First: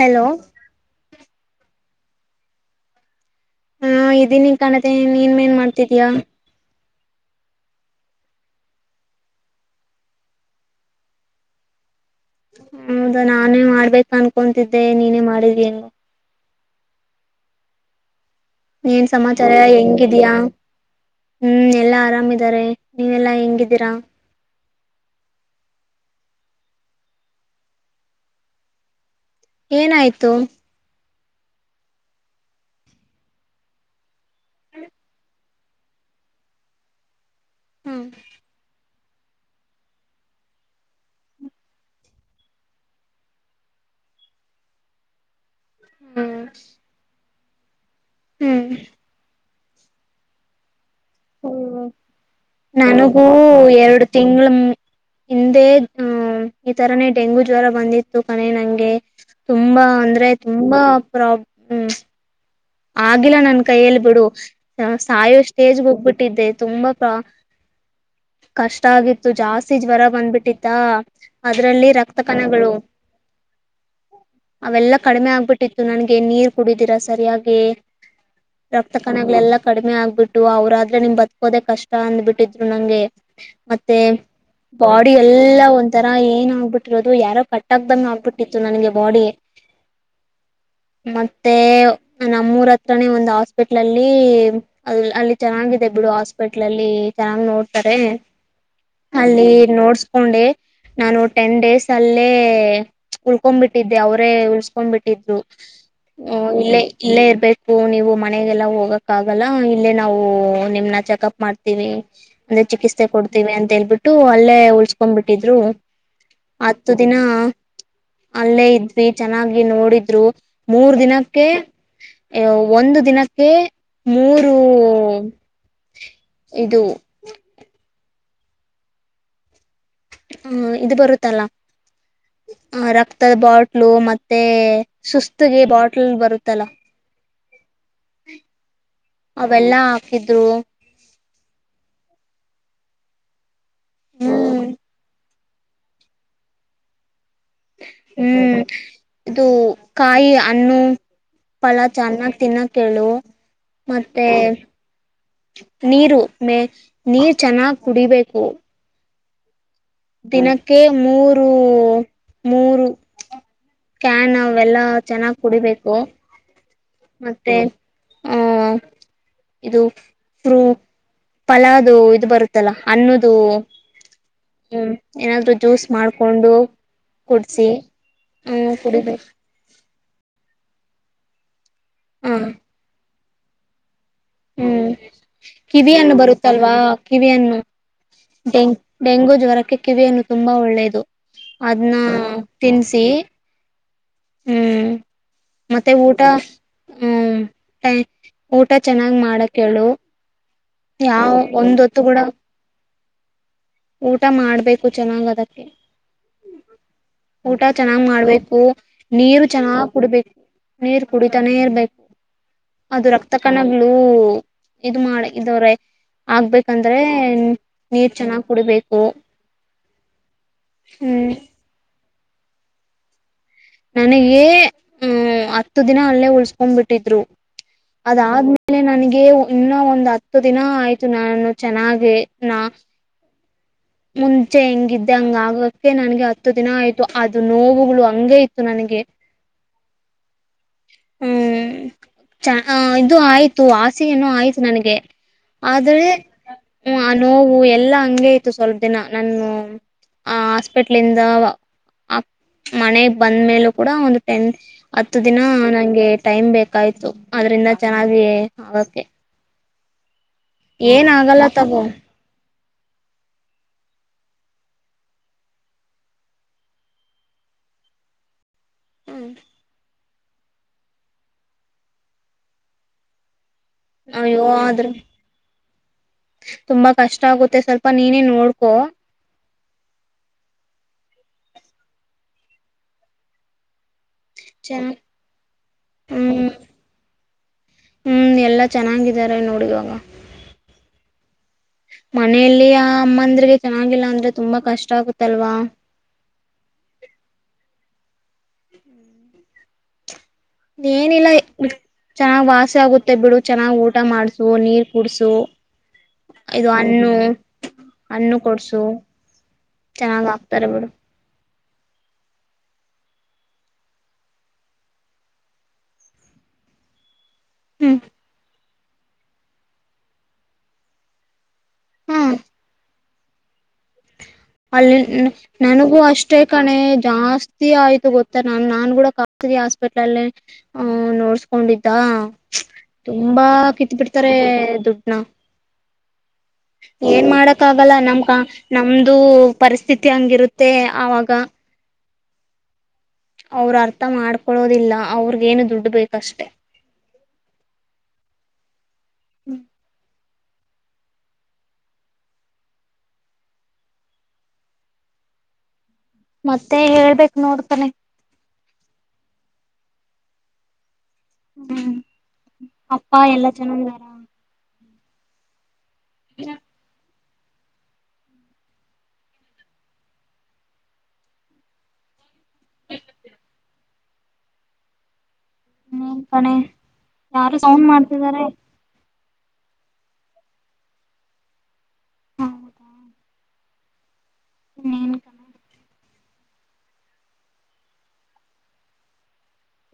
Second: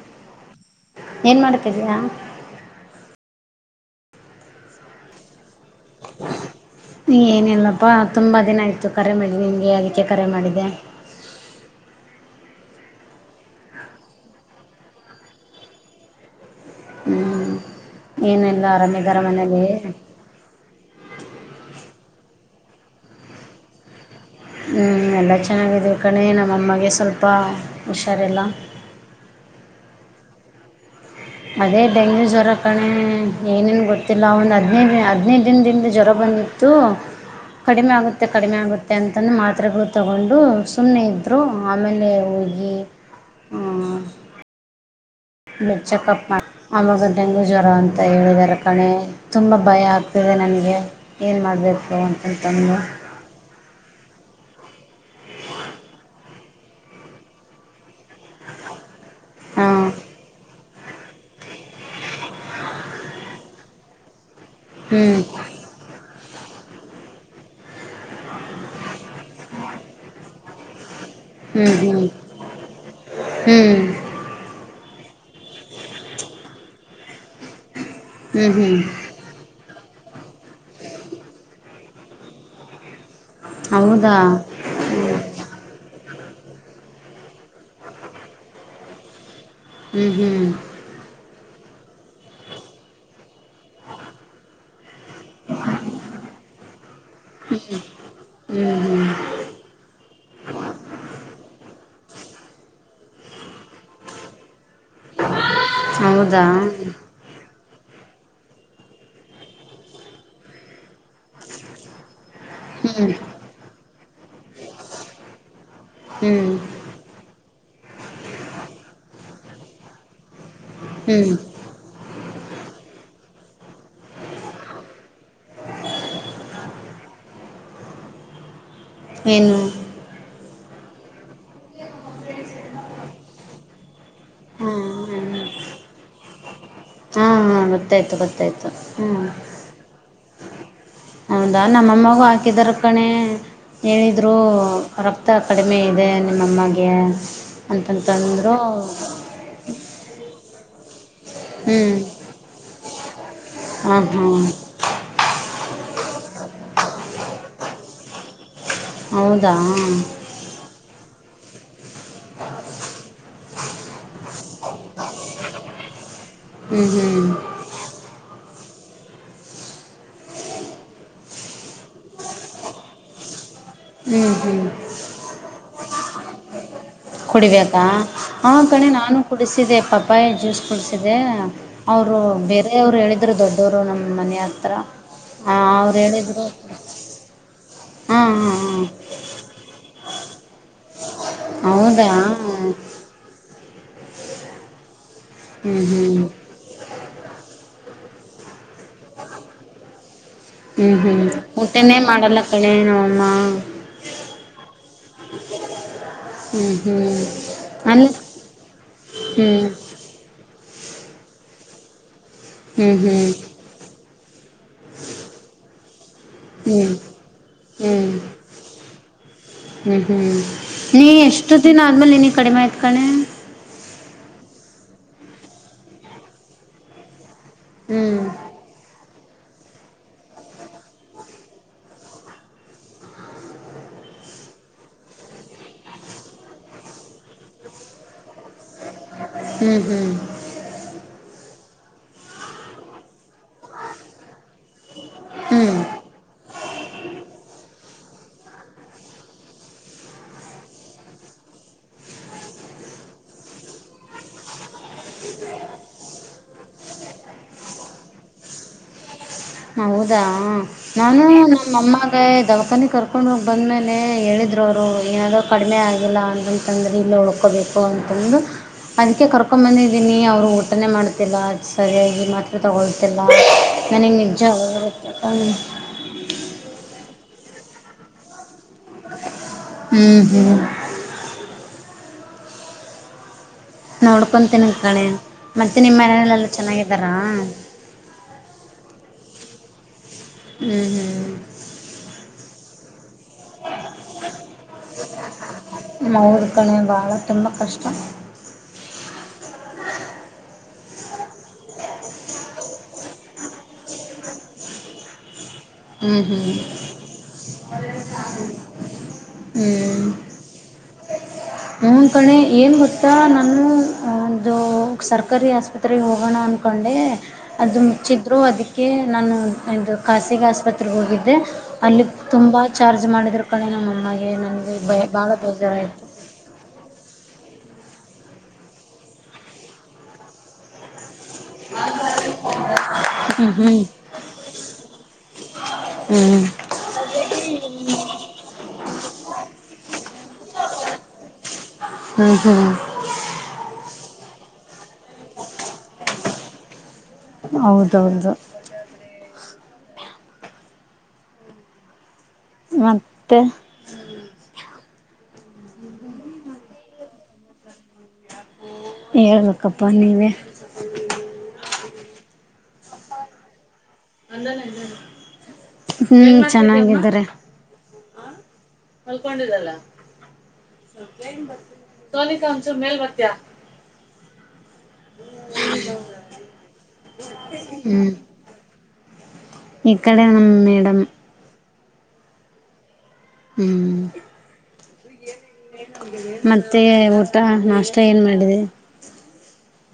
Hello. ಏನ್ಮಾಡ್ತಿದಿಯಾ. ಹಾ ಇದೀನಿ ಕಾಣತೆ ನೀನ್ ಮೇನ್ ಮಾಡ್ತಿದಿಯಾ. ಏನಿಲ್ಲಪ್ಪಾ ತುಂಬಾ ದಿನ ಆಯ್ತು ಕರೆ ಮಾಡಿ ನಿಂಗೆ ಅದಕ್ಕೆ ಕರೆ ಮಾಡಿದೆ. ಹೌದಾ ನಾನೇ ಮಾಡ್ಬೇಕ ಅನ್ಕೊತಿದ್ದೆ ನೀನೇ ಮಾಡಿದಿಯ ಹೆಂಗೋ. ಹ್ಮ್ ಏನೆಲ್ಲಾ. ಏನ್ ಸಮಾಚಾರ ಹೆಂಗಿದಿಯಾ. ಹ್ಮ್ ಎಲ್ಲಾ ಆರಾಮಿದಾರೆ ನೀವೆಲ್ಲಾ ಹೆಂಗಿದ್ದೀರಾ. ಹ್ಮ್ ಎಲ್ಲ ಚೆನ್ನಾಗಿದೀವಿ ಕಣೇ ನಮ್ಮಮ್ಮಗೆ ಸ್ವಲ್ಪ ಹುಷಾರಿಲ್ಲ. ಏನಾಯಿತು. ಅದೇ ಡೆಂಗ್ಯೂ ಜ್ವರ ಕಣೆ ಏನೇನು ಗೊತ್ತಿಲ್ಲ ಒಂದು ಹದಿನೈದು ದ ಹದಿನೈದು ದಿನದಿಂದ ಜ್ವರ ಬಂದು. ಅದು ಕಡಿಮೆ ಹ್ಮ್ ಆಗುತ್ತೆ. ಕಡಿಮೆ ಆಗುತ್ತೆ ಅಂತನ ಮಾತ್ರೆಗಳು ತಗೊಂಡು ಸುಮ್ಮನೆ ಇದ್ರು ಆಮೇಲೆ ಹೋಗಿ. ಹ್ಮ. ಚೆಕಪ್ ಹ್ಮ್ ಮಾಡ ಆಮಗ ಡೆಂಗೂ ಜ್ವರ ಅಂತ ಹೇಳಿದಿದ್ದಾರೆ ಹ್ಮ್ ಕಣೆ. ತುಂಬ ಭಯ ಆಗ್ತಿದೆ ನನಗೆ ಏನು ಮಾಡಬೇಕು ಅಂತಂತಂದು. ಹ್ಮ ನನಗೂ ಎರಡು ತಿಂಗಳ್ ಮೇ. ಹಿಂದೆ ಈ ತರನೇ ಡೆಂಗೂ ಜ್ವರ ಬಂದಿತ್ತು ಕಣೆ ನಂಗೆ. ಹಾಂ ತುಂಬಾ ಅಂದ್ರೆ ತುಂಬಾ ಪ್ರಾಬ್ ಹ್ಮ. ಆಗಿಲ್ಲ ನನ್ ಕೈಯಲ್ಲಿ ಬಿಡು ಹ್ಞೂ ಸಾಯೋ ಸ್ಟೇಜ್ ಹೋಗ್ಬಿಟ್ಟಿದ್ದೆ ತುಂಬಾ ಪ್ರ ಕಷ್ಟ ಆಗಿತ್ತು ಜಾಸ್ತಿ ಜ್ವರ ಬಂದ್ಬಿಟ್ಟಿತ್ತ. ಹ್ಞೂ ಅದರಲ್ಲಿ ಹ್ಞೂ ರಕ್ತ ಕಣಗಳು. ಅವೆಲ್ಲಾ ಕಡಿಮೆ ಆಗ್ಬಿಟ್ಟಿತ್ತು ನನ್ಗೆ ನೀರ್ ಕುಡಿದೀರಾ ಸರಿಯಾಗಿ. ಹ್ಞೂ ಹ್ಞೂ ಹ್ಞೂ ರಪ್ತ. ಕನಗಳೆಲ್ಲ ಕಡಿಮೆ ಆಗ್ಬಿಟ್ಟು ಅವ್ರಾದ್ರೆ ನಿಮ್ ಬ್ಕೋದೆ ಕಷ್ಟ ಅಂದ್ಬಿಟ್ಟಿದ್ರು ನಂಗೆ. ಮತ್ತೆ ಹೌದಾ ಬಾಡಿ ಎಲ್ಲಾ ಒ ಈ ತರ ಏನ್ ಆಗ್ಬಿಟ್ಟಿರೋದು ಯಾರೋ ಕಟ್ಟಕ್ ಬಂದ ಆಗ್ಬಿಟ್ಟಿತ್ತು ನನಗೆ ಬಾಡಿ. ಹ್ಮ್ ಹ್ಮ್. ಮತ್ತೆ ನಮ್ಮೂರ ಹತ್ರನೇ ಒಂದ್ ಹಾಸ್ಪಿಟ್ಲ್ ಅಲ್ಲಿ. ಅದು ಅಲ್ಲಿ ಚೆನ್ನಾಗಿದೆ ಬಿಡು ಹಾಸ್ಪಿಟ್ಲ್ ಅಲ್ಲಿ ಚೆನ್ನಾಗ್ ನೋಡ್ತಾರೆ. ಹ್ಞೂ ಹ್ಞೂ ಅಲ್ಲಿ ನೋಡ್ಸ್ ಕೊಂಡೆ ನಾನು ಟೆನ್ ಡೇಸ್ ಅಲ್ಲೇ ಉಳ್ಕೊಬಿಟ್ಟಿದ್ದೆ ಅವರೇ ಉ ಕೊಂಡ್ಬಿಟ್ಟಿದ್ರು ಹೌದಾ ಹ್ಮ್ ಇಲ್ಲೇ. ಇಲ್ಲೇ ಇರ್ಬೇಕು ನೀವು ಮನೆಗೆಲ್ಲ ಹೋಗಕ್ ಆಗಲ್ಲ ಇಲ್ಲೇ ನಾವು ನಿಮ್ನ ಚೆಕಪ್ ಮಾಡ್ತೀವಿ. ಅಂದ್ರೆ ಚಿಕಿತ್ಸೆ ಹ್ಞೂ ಕೊಡ್ತೀವಿ ಅಂತೇಳ್ಬಿಟ್ಟು ಅಲ್ಲೇ ಉಳ್ಸ್ಕೊಂಡಬಿಟ್ಟಿದ್ರು. ಹ್ಮ್. ಹತ್ತು ದಿನ ಅಲ್ಲೇ ಇದ್ವಿ ಚೆನ್ನಾಗಿ ನೋಡಿದ್ರು ಮೂರ್ ಹ್ಞೂ ದಿನಕ್ಕೆ. ಒಂದು ದಿನಕ್ಕೆ ಮೂರುೂ. ಇದು. ಮೇನು. ಹ್ಮ ಇದು ಬರುತ್ತಲ್ಲಾ. ಹ. [inaudible] ಆ ರಕ್ತದ ಬಾಟ್ಲು ಮತ್ತೆ ಹಾಂ ಹಾಂ ಸುಸ್ತಗೆ ಬಾಟ್ಲ್ ಬರುತ್ತಲ್ಲಾ. ಹಾ ಗೊತ್ತಾಯ್ತು ಗೊತ್ತಾಯ್ತು ಹ್ಞ. ಬೆಲ್ಲ ಹಾಕಿದ್ರು. ಹೌದಾ ನಮ್ಮಮ್ಮಗೂ ಹಾಕಿದರ ಕಣೆ ಹೇಳಿದ್ರು ಹ್ಮ್ ರಕ್ಕ. ಮತ್ತು ರಕ್ತ ಕಡಿಮೆ ಇದೆ ನಿಮ್ಮಮ್ಮಗೆ ಅಂತಂತಂದರು. ಹ್ಮ್ ಇದು ಕಾಯಿ ಹ್ಣ. ಹ್ಞೂ ಫಲ ಚೆನ್ನಾಗ ತಿನ್ನಕ ಹೇಳು ಹಾಂ ಮತ್ತೆ. ಹಾಂ ನೀರು ಮೇ ನೀರ್ ಚೆನ್ನಾಗ್ ಕುಡಿಬೇಕು. ಹೌದಾ. ದಿನಕ್ಕೆ ಮೂರು ಮೂರು. ಕ್ಯಾನ್ ಅವೆಲ್ಲಾ ಚೆನ್ನಾಗ್ ಕುಡಿಬೇಕು. ಹ್ಞೂ ಹ್ಞೂ ಮತ್ತೆ ಆ. ಇದು ಪೂ ಫಲಾವದು ಇದು ಬರುತ್ತಲ್ಲ ಅನ್ನದು ಹ್ಮ್ ಹ್ಮ್ ಹ್ಮ್ ಏನಾದ್ರು ಜ್ಯೂಸ್ ಮಾಡ್ಕೊಂಡು ಕುಡ್ಸಿ ಕುಡಿಬೇಕಾ ಆ ಹ್ಮ್ ಕಣೆ ನಾನು ಕುಡಿಬೇಕು ಕುಡಿಸಿದೆ ಪಪ್ಪಾಯಿ ಜ್ಯೂಸ್ ಕುಡಿಸಿದೆ ಅವರು ಹ ಬೇರೆಯವ್ರು ಹೇಳಿದ್ರು ದೊಡ್ಡವರು ನಮ್ಮ ನ ಮನೆ ಹತ್ರಿ ಹ್ಮ್ ಅವ್ರು ಕಿವಿಯನ್ನು ಹೇಳಿದರು ಬರುತ್ತಲ್ವಾ ಹಾಂ ಹಾಂ ಹಾಂ ಡೆಂಗೂ ಜ್ವರಕ್ಕೆ ಕಿವಿ ಹಣ್ಣು ತುಂಬಾ ಒಳ್ಳೆಯದು ಅದನ್ನ ಹೌದಾ ತಿನ್ನಿಸಿ ಹ್ಮ್ ಹ್ಞೂ ಮತ್ತೆ ಹ್ಞೂ ಊಟಾ ಹ್ಮ ಊಟಾ ಚೆನ್ನಾಗ್ ಮಾಡಹೇಳು ಹ್ಮ್ ಹ್ಮ್ ಊಟನೇ ಮಾಡಲ್ಲ ಕಳೆ ನಮಮ್ಮ ಊಟಾ ಮಾಡ್ಬೇಕು ಚೆನ್ನಾಗ್ ಅದಕ್ಕೆ ಹ್ಮ್ ಹ್ಮ್ ಊಟಾ ಚೆನ್ನಾಗ್ ಅಲ್ಲಿ ಮಾಡ್ಬೇಕು ನೀರು ಹ್ಮ್ ಚೆನ್ನಾಗ್ ಕುಡ್ಬೇಕು ನೀರು ಕುಡಿತಾನೆ ಇರ್ಬೇಕು ಹ್ಮ್ ಅದು ಹ್ಮ್ ರಕ್ತ ಕಣಗಳು ಇದು ಮಾಡ ಇದವ್ರೆ ಹ್ಮ್ ಆಗ್ಬೇಕಂದ್ರೆ ಹ್ಮ್ ನೀರ್ ಚೆನ್ನಾಗ್ ಕುಡಿಬೇಕು ಹ್ಮ್ ಹ್ಮ್ ನೀ ಹ್ಮ್ ಎಷ್ಟು ದಿನ ಆದ್ಮೇಲೆ ನೀನಗ ಕಡಿಮೆ ಆಯಿತ ಕಣೆ ನನಗೇ ಹಂ ಹತ್ತು ದಿನ ಅಲ್ಲೇ ಉಳ್ಸ್ಕೊಂಡ್ ಬಿಟ್ಟಿದ್ರು ಹ್ಮ್ ಅದಾದ್ಮೇಲೆ ಆಲೆ ನನಗೆ ಇನ್ನ ಒಂದ್ ಹತ್ತು ದಿನ ಆಯ್ತು ನಾನು ಚೆನ್ನಾಗಿ ನಾ ಮುಂಚೆ ಹೆಂಗಿದ್ದೆ ಹಂಗ ಆಗಕ್ಕೆ ನನ್ಗೆ ಹತ್ತು ದಿನ ಆಯ್ತು ಅದು ನೋವುಗಳು ಹಂಗೆ ಇತ್ತು ನನಗೆ ಹ್ಮ್ ಹ್ಮ್ ಹ್ಮ್ [inaudible] ಚ ಇದು ಆಯ್ತು ಆಸೆಯನ್ನು ಆಯ್ತು ನನಗೆ ಹ್ಮ್ ಆದರೆ ಹ್ಮ ಆ ನೋವು ಎಲ್ಲಾ ಹಂಗೇ ಇತ್ತು ಸ್ವಲ್ಪ ದಿನ ನನ್ನು ಆ ಹಾಸ್ಪೆಟ್ಲಿಂದ ಆ ಮನೆಗ್ ಬಂದ ಮೇಲೊ ಕೂಡ ಒಂದು ಟೆನ್ ಹತ್ತು ದಿನ ನಂಗೆ ಟೈಮ್ ಬೇಕಾಯ್ತು ಅದ್ರಿಂದ ಚೆನ್ನಾಗಿ ಆಗೋಕೆ ಹೌದಾ ನಾನು ಆಗಲ್ಲ ತಗೋ ನಮ್ಮಮ್ಮ ದವಾಖಾನಿ ಕರ್ಕೊಂಡು ಹೋಗಿ ಬಂದ್ಮೇಲೆ ಹೇಳಿದರು ಅವರು ಏನಾದ್ರು ಕಡಿಮೆ ಆಗಿಲ್ಲ ಅಂತ ದ್ರೆ ಇಲ್ಲ ಉಳ್ಕೋಬೇಕು ಅಂತಂದು ಅದಕ್ಕೆ ಕರ್ಕೊಂಡ ಬಂದ ಇದೀನಿ ಅವರು ಊಟನೇ ಮಾಡ್ತಿಲ್ಲ ಸರಿಯಾಗಿ ಮಾತ್ರ ತಗೊಳ್ತಿಲ್ಲ ನನಗೆ ಅಯ್ಯೋ ಆದ್ರ ತುಂಬಾ ಕಷ್ಟ ಆಗುತ್ತೆ ಸ್ವಲ್ಪ ನೀನೇ ನೋಡ್ಕೊ ಹ್ಮ್ ಹ್ಮ್ ನೋಡ್ಕೊತೀನಿ ಚ ಕಳೆ ಮತ್ತೆ ನಿಮ್ಮ ಹ್ಮ್ ಮನಲೆಲ್ಲಾ ಚೆನ್ನಾಗಿದ್ದಾರಾ ಹ್ಮ್ ಎಲ್ಲಾ ಚೆನ್ನಾಗಿದ್ದಾರೆ ನೋಡುವಾಗ ಹ್ಮ್ ಹ್ಮ್ ಮನೆಯಲ್ಲಿ ಆ ಅಮ್ಮಂದ್ರಿಗೆ ಚೆನ್ನಾಗಿಲ್ಲ ಅಂದ್ರೆ ತುಂಬಾ ಕಷ್ಟ ಆಗುತ್ತಲ್ವಾ [unintelligible] ಕಣೆ ಭಾಳ ತುಂಬ ಕಷ್ಟಾ ಏನಿಲ್ಲಾ ಚೆನ್ನಾಗ್ ವಾಸಿ ಆಗುತ್ತೆ ಬಿಡು ಚೆನ್ನಾಗ್ ಊಟ ಮಾಡ್ಸು ನೀರ್ ಕುಡ್ಸು ಹ್ಮ್ ಹ್ಮ್ ಹಣ್ಣ ಹಣ್ಣು ಕೊಡ್ಸು ಚೆನ್ನಾಗ್ ಆಕ್ತಾರ ಬಿಡು ಹೂ ಕಣೆ ಏನು ಗೊತ್ತಾ ನಾನು ಅದು ಸರ್ಕಾರಿ ಆಸ್ಪತ್ರೆಗೆ ಹೋಗೋಣ ಅಂದ್ಕೊಂಡೆ ಅದು ಹ್ಮ್ ಮುಚ್ಚಿದರೂ ಅದಕ್ಕೆ ನಾನು ಇದು ಖಾಸಗಿ ಆಸ್ಪತ್ರೆಗೆ ಹೋಗಿದ್ದೆ ಅಲ್ಲಿಗೆ ಹಾ ತುಂಬ ಚಾರ್ಜ್ ಮಾಡಿದ್ರ ಕಣೆ ನಮ್ಮ ಅಮ್ಮಗೆ ನನಗೆ ಅಲ್ಲಿ ಭಯ ಭಾಳ ನನಗೂ ಬೇಜಾರಾಯಿತು ಅಷ್ ಅಷ್ಟೇ ಕಣೆ ಜಾಸ್ತಿ ಆಯ್ತು ಗೊತ್ತ ನ ನಾನ್ ಕೂಡ ಖಾಸಗಿ ಹಾಸ್ಪೆಟ್ಲೆಲ್ಲೆ. ಹ ನೋಡ್ಸ್ಕೊಂಡಿದ್ದ ತುಂಬಾ ಹ್ಞೂ ಕಿತ್ ಬಿಡ್ತಾರೆ ದುಡ್ನ. ಹ್ಮ್ ಏನ್ ಮಾಡಕ್ ಆಗಲ್ಲ ನಮ್ಕ ನಮ್ದು ಪರಿಸ್ಥಿತಿ ಹಂಗಿರುತ್ತೆ ಆವಾಗ. ಹ್ಮ್ ಹ್ಮ್ ಅವ್ರು ಅರ್ಥ ಮಾಡ್ಕೊಳ್ಳೋದಿಲ್ಲ ಅವ್ರಗೇನು ದುಡ್ಡು ಬೇಕಷ್ಟೆ. ಹೌದೌದು. ಮಜಾದರೆ. ಮತ್ತೆ. ಮತ್ತೆ ಹೇಳ್ಬೇಕ್ ನೋಡ್ತಾನೆ. ಹೇಳ್ಬೇಕಪ್ಪ ನೀವೆ. ಹ್ಮ್ ಅಪ್ಪ ಎಲ್ಲಾ ಚನ್ನಾಗಿದರ. ಹ್ಮ್ ಚೆನ್ನಾಗ ಇದಾರೆ. ಮಲ್ಕೊಂಡಿದ್ದಾಳ ಸೋನಿಕಾ ಒಂಚೂರು ಮೇಲ್ ಬರ್ತಿಯಾ. ಹ್ಮ ಕಣೆ ಯಾರು ಸೌಂಡ್ ಮಾಡ್ತಿದ್ದಾರೆ. ಇಕಡೆ ನಮ್ಮ ಮೇಡಮ್. ಹೌದಾ. ಹ್ಮ್ ಇನ್ನೇನ್. ಮತ್ತೆ ಊಟ ನಾಷ್ಟ ಏನ್ ಮಾಡಿದೆ.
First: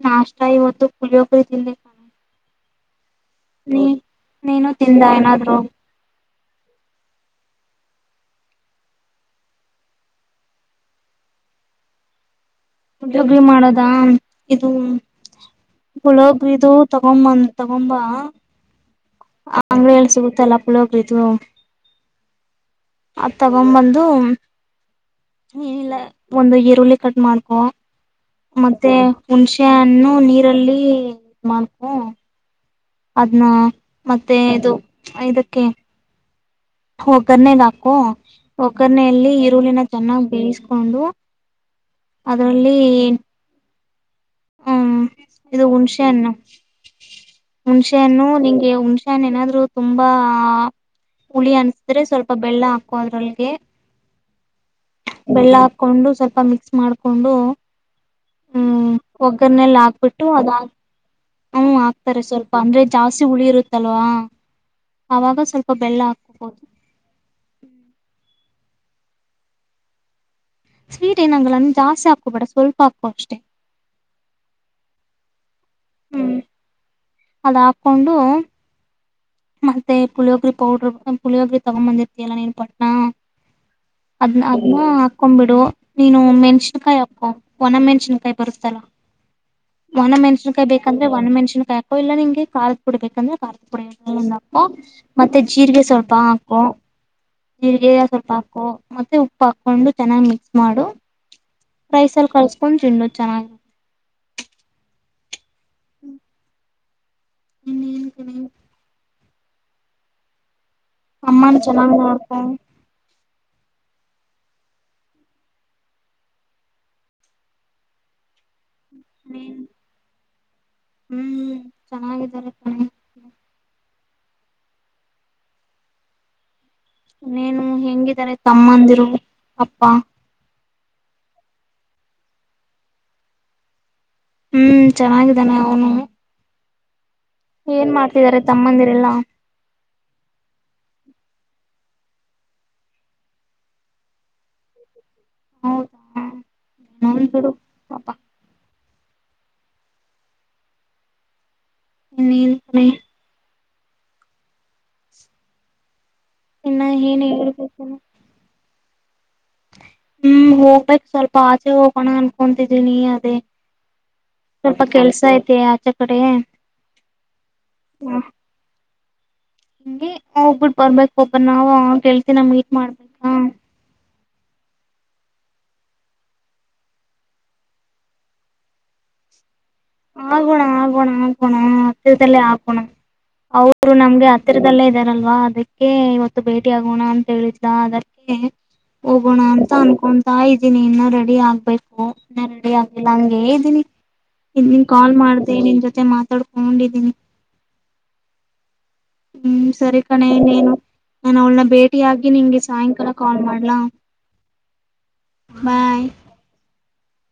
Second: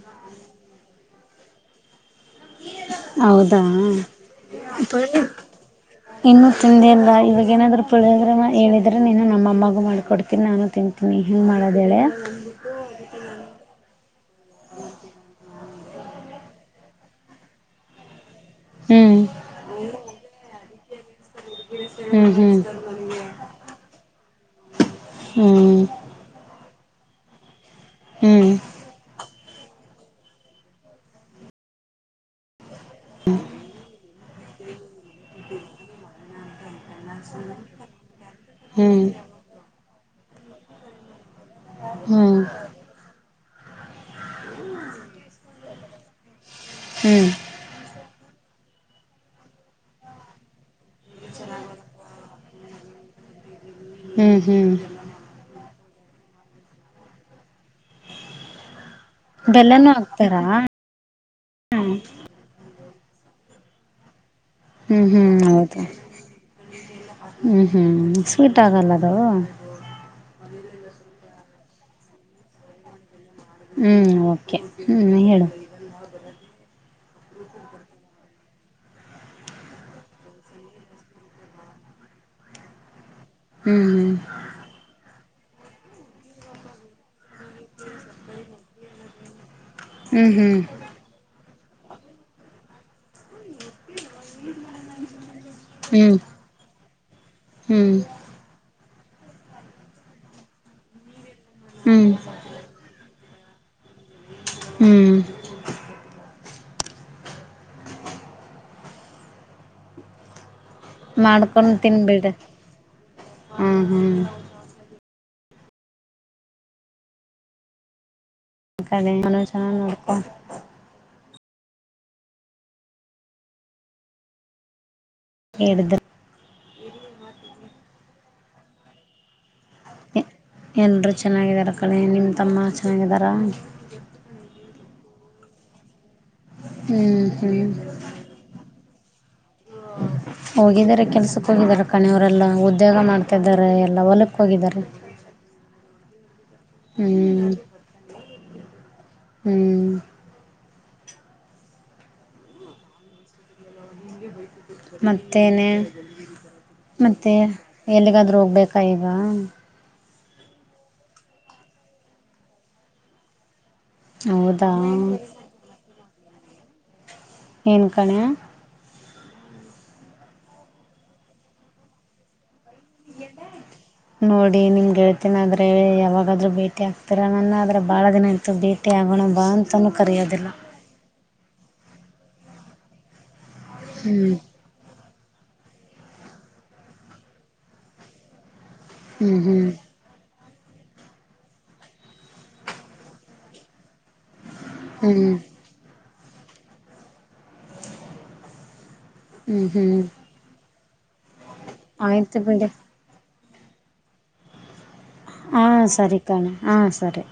ನಾಷ್ಟ ಇವತ್ತು ಪುಳಿಯೋಗರೆ ತಿಂದೆ. ಕಣೆ ಹೌದಾ. ನೀ ನೀನು ತಿಂದ ಏನಾದ್ರು ಇನ್ನು ತಿಂದಿಲ್ಲ ಇವಾಗ ಏನಾದ್ರರು ಪುಳಿಯೋಗರೆ ಹೇಳಿದ್ರೆ ಇನ್ನು ನಮ್ಮ ಅಮ್ಮಗೂ ಮಾಡಿಕೊಡ್ತೀನಿ ನಾನು ತಿಂತಿ ನೀ ಹೆಂಗ್ ಮಾಡೋದ್ ಹೇಳೇ. ಪುಳಿಯೋಗರೆ ಮಾಡದ ಇದು. ಪುಳಿಯೋಗರಿದು ತಗೊಂಬಂದ ತಗೊಂಬ. ಹ್ಮ್ ಅಂಗಡೀಲಿ ಸಿಗುತ್ತಲ್ಲಾ ಪುಳಿಯೊಗ್ರಿದು. ಹ್ಮ್ ಹ್ಮ್ ಆದ್ ತಗೊಂಬಂದು. ಹ್ಮ್ ಏನಿಲ್ಲ ಒಂದು ಈರುಳ್ಳಿ ಕಟ್ ಮಾಡ್ಕೊ. ಹ್ಮ್ ಮತ್ತೆ ಹುಣಸೆಯನ್ನು ನೀರಲ್ಲಿ ಇದ ಮಾಡ್ಕೊ. ಅದನ್ನ ಮತ್ತೆ ಇದು ಇದಕ್ಕೆ. ಒಗ್ಗರ್ನೆಗಾಕು ಹ್ಮ್ ಹ್ಮ್ ಒಗ್ಗರ್ನೆಯಲ್ಲಿ ಈರುಳ್ಳಿನ ಚೆನ್ನಾಗ ಬೇಯಿಸ್ಕೊಂಡು. ಹ್ಮ್ ಅದರಲ್ಲಿ. ಹ್ಮ್ ಇದು ಹುಣಸೆಹಣ್ಣು. ಹ್ಮ್ ಹುಣ್ಶೆ ಹಣ್ಣು ನಿಂಗೆ ಹುಣ್ಸಹಣ್ಣು ಏನಾದ್ರು ತುಂಬಾ. ಹುಳಿ ಅನಸಿದ್ರೆ ಸ್ವಲ್ಪ ಬೆಲ್ಲ ಹಾಕ್ಕೋ ಅದ್ರೊಲ್ಗೆ. ಹ್ಮ್ ಹ್ಮ್ ಬೆಲ್ಲ ಹಾಕೊಂಡು ಸ್ವಲ್ಪ ಮಿಕ್ಸ್ ಮಾಡ್ಕೊಂಡು ಹ್ಮ್. ಒಗ್ಗರ್ನೆಲ್ಲ ಬೆಲ್ಲನೂ ಹಾಕ್ಬಿಟ್ಟು ಹಾಕ್ತಾರಾ ಅದಾದ್ ಹ್ಮ್ ಹಾಕ್ತಾರೆ ಸ್ವಲ್ಪ ಅಂದ್ರೆ ಜಾಸ್ತಿ ಹುಳಿ ಇರುತ್ತಲ್ವಾ. ಹ್ಮ್ ಹ್ಮ್ ಅವಾಗ ಸ್ವಲ್ಪ ಬೆಲ್ಲ ಹಾಕೋಬಹುದು. ಹ್ಞೂ ಹ್ಞೂ ಸ್ವೀಟ್ ಆಗಲ್ಲ ಅದೂ ಸ್ವೀಟ್ ಏನ್ ಆಗಲ್ಲ ನೀನ್ ಜಾಸ್ತಿ ಹಾಕೋಬೇಡ ಸ್ವಲ್ಪ ಹಾಕೋ ಅಷ್ಟೇ ಹ್ಮ್ ಓಕೆ ಹ್ಮ್ ಹೇಳು. ಹ್ಮ್ ಅದ ಹಾಕೊಂಡೂ ಮತ್ತೆ ಪುಳಿಯೋಗ್ರಿ ಪೌಡರ್ ಪುಳಿಯೊಗ್ರಿ ತಗೊಂಬಂದಿರ್ತಿಯಲ್ಲಾ ನೀನ್ ಪೋಟ್ನಾ ಹ್ಮ್. ಅದ್ನ ಅದ್ನಾ ಹಾಕೊಂಮ್ಬಿಡು ನೀನು ಮೆಣಸಿನ್ಕಾಯಿ ಹಾಕ್ಕೋ ಒಣಮೆಣಿಶಿನಕಾಯಿ ಬರುತ್ತಲ್ಲಾ ಹ್ಮ. [unintelligible] ಒಣ ಮೆಣಶಿನ್ಕಾಯಿ ಬೆಕಂದ್ರ ಒಣ ಮೆಣಶಿನ್ ಕಾಯಿ ಹಾಕೋ ಇಲ್ಲ ನಿಂಗೆ ಖಾರದ ಪುಡಿ ಬೇಕಂದ್ರೆ ಖಾರದ ಪುಡಿ [unintelligible] ಹಾಕೊ ಮತ್ತೆ ಜೀರಿಗೆ ಸ್ವಲ್ಪ ಹ್ಮ್ ಹಾಕೊ ಹ್ಮ್ ಜೀರಿಗೆಯ ಸ್ವಲ್ಪ ಹಾಕೊ ಮತ್ತೆ ಉಪ್ಪು ಹಾಕೊಂಡು ಚೆನ್ನಾಗ್ ಮಿಕ್ಸ್ ಮಾಡು ಹ್ಮ್ ರೈಸ್ ಅಲ್ಲಿ ಕರ್ಡು ತಿಂಡು ಚೆನ್ನಾಗಿ. ಹ್ಮೂ. ಹ್ಮು. ಇನ್ನ ಏನು [unintelligible] ಅಮ್ಮನ ಮಾಡ್ಕೊಂಡ್ ಚೆನ್ನಾಗ್ ತಿನ್ಬಿಡ ನೋಡ್ಕೊ ಹ ಹ್ಮ್. [unintelligible] ಚೆನ್ನಾಗಿ ನೀನ್ ನೊಡ್ಕೊ ಹ್ಮ್ ಹ ಚೆನ್ನಾಗಿದ್ದಾರೆ. ಕಣೆ [unintelligible] ನೀನು ಹೆಂಗಿದಾರೆ ತಮ್ಮಂದಿರು ಅಪ್ಪಾ ಎಲ್ಲರೂ ಚೆನ್ನಾಗಿದಾರ ಕಳೆ ನಿಮ್ಮ ತಮ್ಮ ಚೆನ್ನಾಗಿದಾರಾ. ಹ್ಮು ಚೆನ್ನಾಗಿದ್ದಾನೆ ಅವನು. ಹ್ಮೂ. ಏನ್ ಮಾಡ್ತಿದಿದಾರೆ ತಮ್ಮಂದಿರೆಲ್ಲಾ ಹ್ಮ [unintelligible] ಹೋಗಿದ್ದಾರೆ ಕೆಲ್ಸಕ್ಕೆ ಹೋಗಿದ್ದಾರೆ ಕಣೆ ಅವರೆಲ್ಲ ಉದ್ಯೋಗ ಮಾಡ್ತಿದ್ದಾರೆ ಎಲ್ಲ ಹೊಲಕ್ಕ್ ಹೋಗಿದಾರೆ. ಹೌದಾ ಸರಿ ಬಿಡು. ಹ್ಮ್ ಪಾಪಾ ಹ್ಮೂ. [unintelligible] ನೀನ್ ಮತ್ತೇನೆ ಇನ್ನ ಏನ್ ಮತ್ತೆ ಹೇಳ್ಬೇಕು ಎಲ್ಲಿಗಾದ್ರೂ ಹೋಗ್ಬೇಕಾ ತೈಬಾ ಹ್ಮ್ ಹೋಗ್ಬೇಕ್ ಸ್ವಲ್ಪ ಆಚೆ ಹೋಗೋಣ ಅನ್ಕೊತಿದೀನಿ ಅದೇ ಹೌದಾ ಸ್ವಲ್ಪ ಕೆಲ್ಸ ಐತಿ ಆಚೆ ಕಡೆ ಏನ್ ಕಣೆ ಹಂಗೆ ಹೋಗ್ಬಿಟ್ಟ ಬರ್ಬೇಕ್ ಪಾ ನಾವ್ ಗೆಳ್ತಿನ ಮೀಟ್ ಮಾಡ್ಬೇಕಾ [inaudible] ನೋಡಿ ನಿಮ್ ಗೆಳ್ತೀನ ಆದ್ರೆ ಯಾವಾಗಾದ್ರೂ ಭೇಟಿ ಆಗ್ತಿರಾ ನನ್ನ ಆದ್ರೆ ಬಾಳ ದಿನ ಆಯ್ತು ಭೆ ಭೆಟಿ ಆಗೊಣ ಬಾ ಅಂತಾನೂ ಕರೆಯೋದಿಲ್ಲ ಆಗೋಣಾ ಆಗೋಣಾ ಆಗೋಣಾ ಹತ್ತಿರದದಲ್ಲೆ ಆಗೋಣಾ ಅವರು ನಮ್ಗೆ ಹ್ಮ್ ಹತ್ತ ಹತ್ತಿರದಲ್ಲೇ ಇದಾರಲ್ವಾ ಅದಕ್ಕೆ ಇವತ್ತು ಭೇಟಿ ಆಗೋಣಾ ಅಂತ ಹೇಳಿದ ಅದಕ್ಕೆ ಹ್ಮ್ ಹೋಗೋಣ ಹ್ಮ್ ಅಂತ ಅನ್ಕೊಂತಾ ಇದ್ದೀನಿ ಇನ್ನೂ ರೆಡಿ ಆಗ್ಬೇಕು ಇನ್ನ ರೆಡಿ ಆಗ್ಲಿಲ್ಲ ಹಂಗೇ ಇದ್ದೀನ. ಇಗ್ ನಿನ್ ಕಾಲ್ ಹ್ಮ್ ಮಾಡ್ದೆ ನಿನ್ ಜೊತೆ ಮಾತಾಡ್ಕೋಂಡ್ದೀನಿ ಹ್ಮ್ ಸರಿ ಕಣೆ ನೀನು ನಾನ್ ಅವ್ಳನ ಭೇಟಿಯಾಗಿ ಆಯ್ತು ನಿಂಗೆ ಬಿಡಿ ಸಾಯಂಕಾಲ ಕಾಲ್ ಮಾಡ್ಲಾ. ಹಾ ಬಾಯ್ ಸರಿ ಕಣೆ ಹ ಸರಿ.